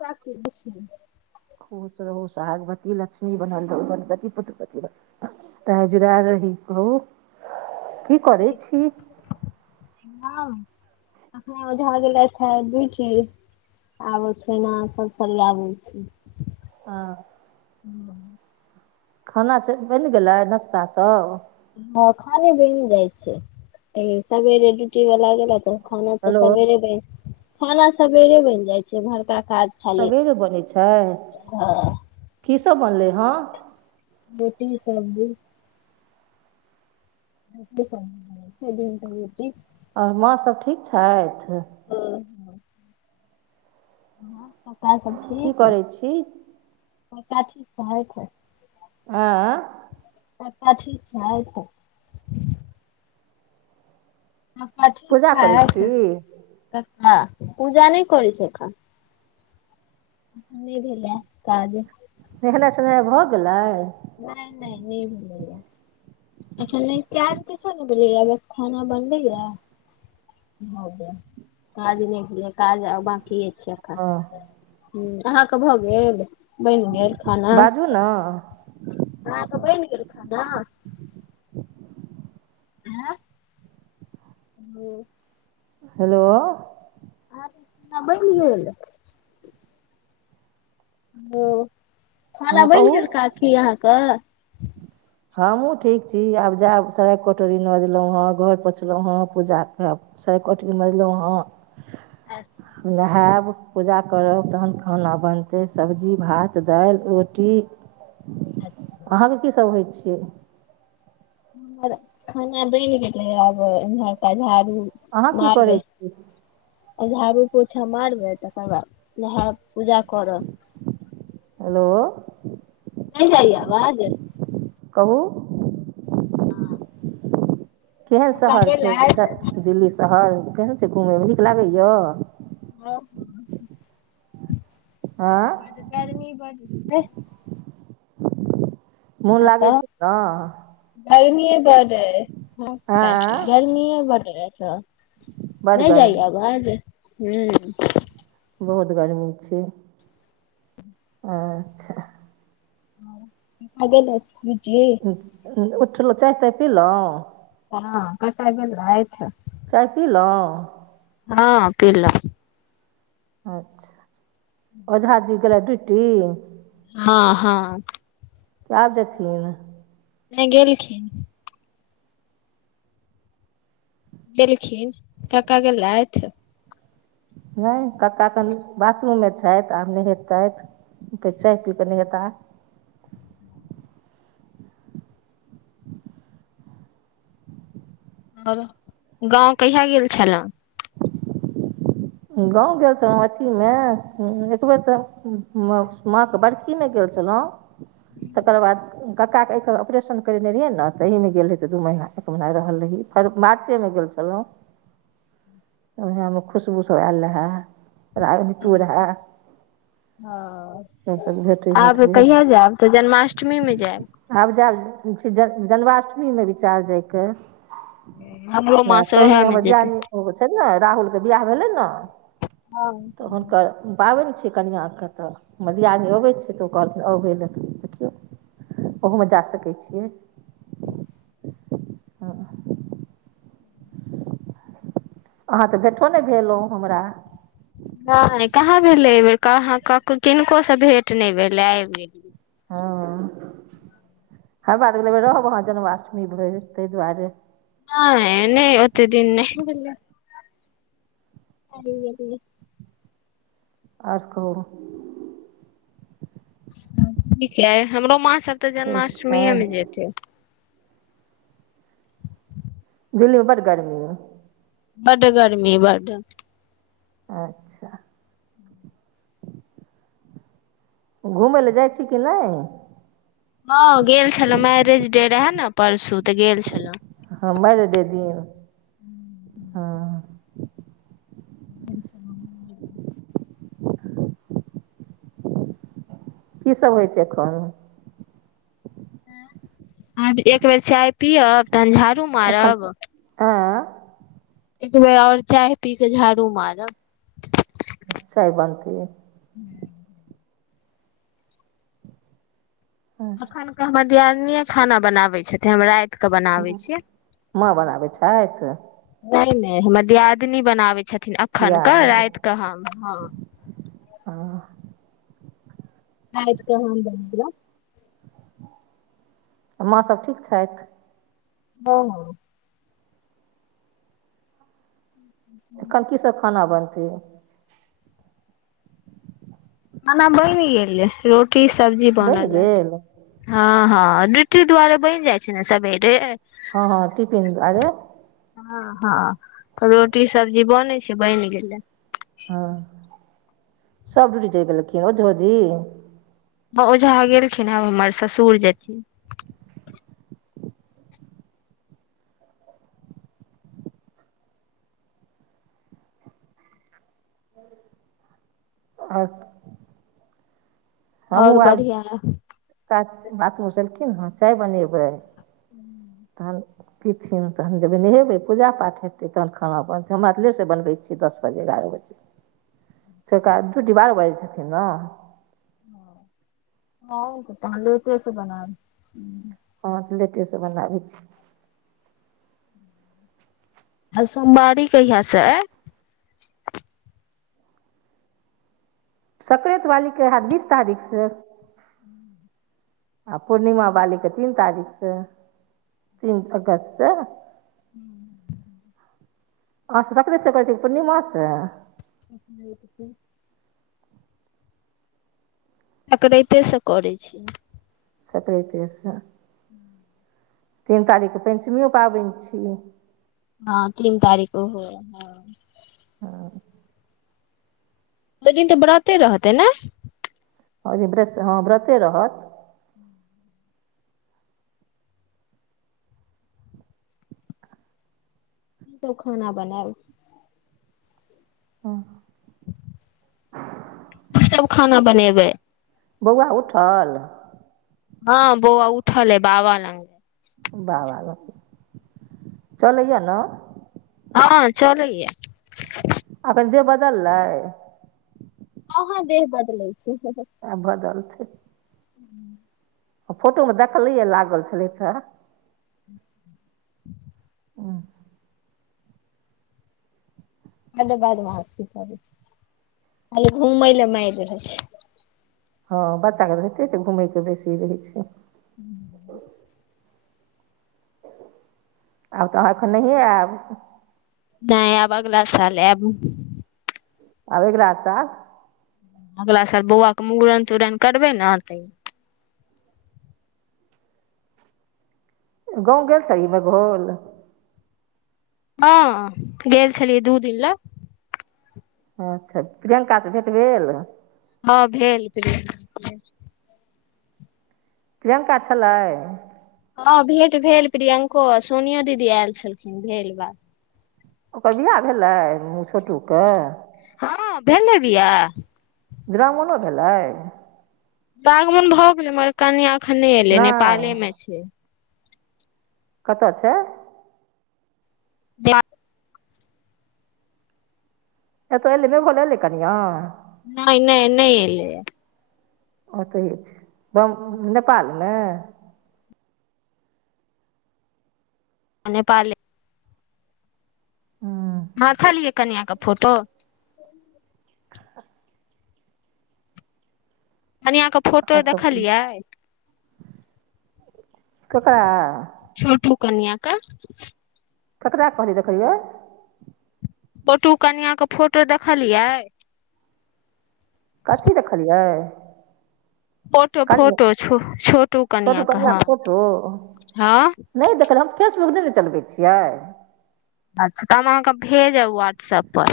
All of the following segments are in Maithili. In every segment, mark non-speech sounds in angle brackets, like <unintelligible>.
काकी दस खुश रहु स भागवती लक्ष्मी बनल रहु स्वहागवती पुत्रवति तऽ हजरा रहिकहू करै छी ह एखने ओझा गेले छै दूची आबै ओच्छइना आ सब सरिआबै छै हँ ह खाना बनि गेलै नाश्ता सब हँ खाने बैने जाइ छै सबरे डटला खाना तऽ हेलो सबेरे बैन खाना सबेरे बैन जाइ छै भोड़का काज खाली सबेरे बनै छै की सब बनलै हँ रोटी सब्जि रोटी सब्जी दिन के रोटी आ माँसभ ठीक छथि ह कका सब की ठीक करै छी कका ठिक रहैथ आँ पाच छै त का ठीक पूजा करै ठाक छी का पूजा नहि करै छैन नहि भेलै काज नेहेनाइ सुनेनाइ भऽ गेलै नहि नहि न मलै यय अखन नहि काज किच्छो नै भेलै य बस खाना बनलै य ह जा काज नहि गेल लै काज आ बकी हँ अहाँके भऽ गेल बैन गेल खाना न आहाँ के बैन गेल खाना आँ ओ हेलो आ न बनी गेलल ओ खाना हँ बनि गेल कहू काकी अहाँके हमहूँ ठीक छी आब जायब सराय कटोरी नजलहुँ हेँ घर पोछलहुँ हेँ पूजा खायब सए कोटी मजलहुँ अच्छा हँ हम नहायब पूजा करब तहन खाना बनतै सब्जी भात दालि रोटी अच्छा अहाँके की सभ होइ छियै खाना बैन गेलअइ आब घर केझाड़ू अहाँ की करै छीयै झाड़ू पोछा मारबै तकर बाद नहा पूजा करब हेलो नहि जाइये आवाज कहू हँ केहन शहर छै दिल्ली शहर केहन छै घुमयमे नीक लागैय ओ आँय बड गर्मी बड छै मोन लागै छै ने गर्मीए बढ़ आँय गर्मीए बढ़ रह छ बड्ड नहि जाइए गर्मी आबाज ह बहुत गर्मी छै ह अच्छा <unintelligible> उठलहुँ चाय ताय पीलहुँ हँ कतअ गेलअइथ चाय पीलहुँ हँ पिलउ अच्छा ओझा जी गेलै ड्यूटी हँ हँ क्यब जथिन नहि गेलखिन एलखिन कका गेलइथ नहि कक्का कन बाथरूममे छथि आब नहेतथि त चाय पीके नइ एता गाँव कहिया गेल छलहु गाँंव गेल छलहु अथी मे एक बेर तऽ माँ के बड़ गेल छलहु तकर बाद कक्काके आँइखक ऑरेशन करेने रहिए ने तऽहिमे गेल रहै तऽ दू महीना एक महीना रहल रही फेर मार्चेमे गेल छलहुँ ओहेमे खुशबू शब एल रहै राजनीतू रहै ह सभसँ भेँटी घाँट आब भेल कहिया जायब तऽ जन्माष्टमीमे जायब आब जायब ज जन्माष्टमीमे विचार जायके हमरो नहि माँ से ओएह सोनमे मे हम ब जेतै ध्यान ओ छै ने राहुल के बियाह भेलनि ने तऽ हुनकर पाबनि छियै कनिआँके तऽ हमर दियदनी अबै छै तऽ ओ कहलखन अबै लएऽ देखियौ ओहूमे जा सकैत छियै ह हँ अहाँ तऽ भेटो नहि भेलो हमरा नहि कहाँ भेलै एहिबेर कहाँ कक किनकोसँ भेट नहि भेलै आब गेलिए हँ हमरा त लागल रहब अहाँ जन्माष्टमी भरी ताहि दुआरे हँ नहि ओते दिन नय अलली आओर कहू ठीक यअइ हमरो माँ सब तऽ ठीक छै जन्माष्टमीए मे जेते दिल्ीमे बड़ गाड़ीमेँ बडड गर्मी बड अच्छा घुमय लए जाइ छी कि नहि ह गेल छलौ मैरेज डे रहे ने परसू तऽ गेल छलहु ह मजडे दिन हँ <inaudible> की सब होइ छै एखन आब एक बेर चाय पियब तहन झाड़ू मारब आ एकबर आओर चाय पी कऽ झाड़ू मारब चाय बनती हँ, अखन के हम दियदनीेय खाना बनाबे छथि हम रात के बनाबै छियै माँ बनाबै छथि नहि नहि हमर दियादनी बनाबै छथिन एखनके रात कऽ हम हँ ह आ क बन्दर आ माँसभ ठीक छथि हँ ह कथी सब खाना बनतै खाना बनि गेलै रोटी सब्जी बन बनि लए गेल हँ हँ ड्युटी दुआरे बनि जाइ छै ने सवेरे हँ हँ टिफिन दुआरे हँ हँ तब रोटी सब्जी बनै छै बनि गेले हँ सब डूटी चलि गेलखिन ओझोजी हँ ओझा गेलखिन हं अब हमर ससुर जेथि अच्छा आओर आब बढ़िआ ह कात बातमेचलखिन हँ चाय बनेबै तहन पीथिन तहन जेबै हेगे पूजा पाठ हेतै तहन खाना बनते हमरा आर के लेट सँ बनबै छियै दस बजे एगारह बजे <unintelligible> सेक ड्यूटी बारह बजै जेथिन ने ह तहन‌ लेटेस बनाब ह तऽ लेटेसँ बनाबै छी सोमवारी कहिया से सक्राइत वालीके हेत बीस तारीख से हू आ पूर्णिमा बालीके तीन तारीखसँ तीन अगस्तसँ ह <unintelligible> अ सक्रैत से करै छियै की पूर्णिमासँ अप सक्रैते सँ करै छी सकैत सँ हू तीन तारीखके पञ्चमिओ पाबनि छी हँ तीन तारीक होय न हँ ओय दिन तऽ बरते रहतै न ह हँ व्रते रहत त खाना बनाब हँ की सब खाना बनेबै बौआ उठल हँ बौआ उठल अय बाबा लंग बाबा लंग चलैया ने हँ चलैय अखन दे बदललै ह हँ देह बदलै छै आब बदलतै ह फोटो मे देखलिये लागल छलथि त <unintelligible> आर बादमाशी करै छै घूमै ल मारि रहै छै हँ बच्चाके रहिते छै घुमयके बेसी रहै छै हूँ आब तऽ अहाँ एखन नहिए आयब ने आब अगला साल आब आब अगला साल अगला साल बौआके मुड़न तूड़न करबै ने होतै गाँव गेल छहीह बघोल हँ गेल छलियै दू दिन लऽ अच्छा प्रियंकासँ भेट भेल हँ भेल भेल प्रियंका छलै हँ भेंट भेल प्रियंको सोनियो दीदी आयल छलखिन भेल बात ओकर बिआह भेलै छोटूके हँ भेले बियाह द्रामणो भेलै बागमन भऽ गेलै मगर कनि एखने एलै नहि नेपालेमे छै कत छै ब एतअ एले भोलेलै कनिया नहि नहि नहि एलै ओतह छै बम नेपाल में आ पाले हँ हँ खलियै कनआ क फोटो कनियाँ क फोटो आओर सब देखलिए ककरा छोटू कन्या क ककरा कहलियै देखैयै पोटू कनिया के फोटो देखलियै कथी देखलियै फोटो कनिआँ फोटो छ छोटू कनिआ क हँ हँ ने देखला हम फेसबुक ने न चलबै छियै अच्छा तऽ हम अहाँकेँ भेजब व्हाट्सअप पर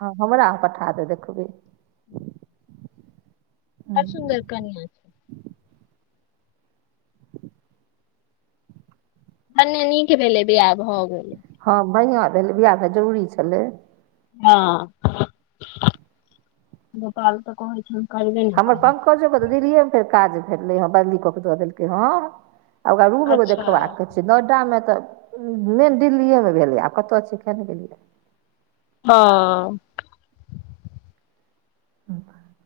हँ हमरा पठा दे देखबै ह्म बड़ सुन्दर कनिया ह कन्ने नीक भेलै बियाह भऽ गेलै हँ बढ़िआँ भेलै बिआह तऽ जरूरी छलै हँ गोपाल तऽ कहय छन हमर पंकजो ब तऽ दिल्लीएमे फेर काज भेललै हँ बन्दी कऽ केऽ दऽ देलकै ह ओकरा रूम एगो अच्छा देखबाक हँ के छै नोएडा मे त मेन दिल्लीए मे भेलै आब कत छै केन गेलियै हँ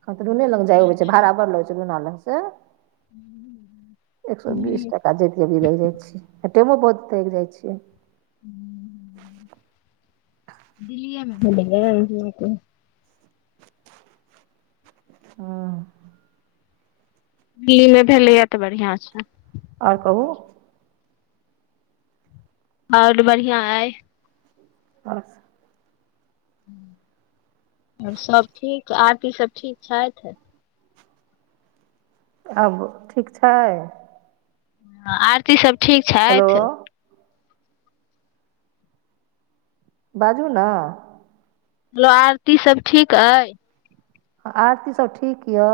ककरो ने लग जाय तहन छै तऽ भाड़ा बढ़लगै छै रूना लग से एक सए बीस दिल्ली टाका जतभी लाग जाइ छ आ टामो बहुताग जाइ छ दिल्लीए में भेलइ य हँ दिल्ली मे भेलैए त बढ़िआँ छै आओर कहू और बढ़िआं अइ <inaudible> ओर सब ठीक आर की सब ठीक छथि आब ठीक छै हाँ आरती सब ठीक हेलो छैथ बाजू ने लो आरती सब ठीक अई आरती सभ ठीक यए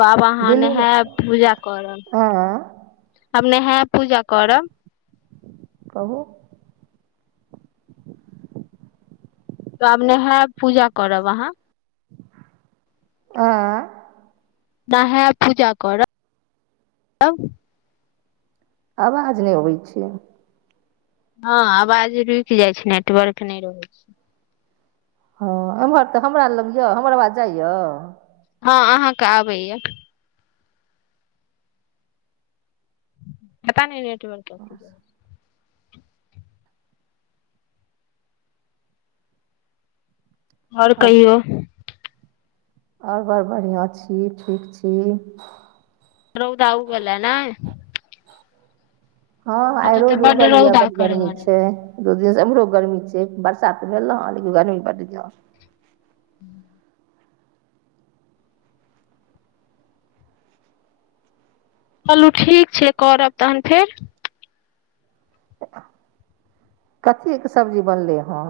बाब अहाँ दिल्लीमे नहाब पूजा करब आँय आब नेहे पूजा करब कहू तऽ आब नेहाब पूजा करब अहाँ आ नहायब पूजा करब आवाज नहि अबै छै हँ आवाज रुकि जाइ छै नेटवर्क न रहै छै हाँ एम्हर तऽ हमरा लग यए हमर आवाज जाइय हँ अहाँके आबैए पता नहि नेटवर्क आओर ओर कहियौ ओर बड़ बढ़ि छी ठीक छी रहौ दउगला ने हँ आइ रोद उगल य बड़ गरमी छै दु दिन से ऐम्हरो गर्मी छै बर्षा तऽ भेल ने लेकिन गर्मी बड जा ह <inaudible> चलू ठीक छै करब तहन फेर कथी के सब्जी बनले हे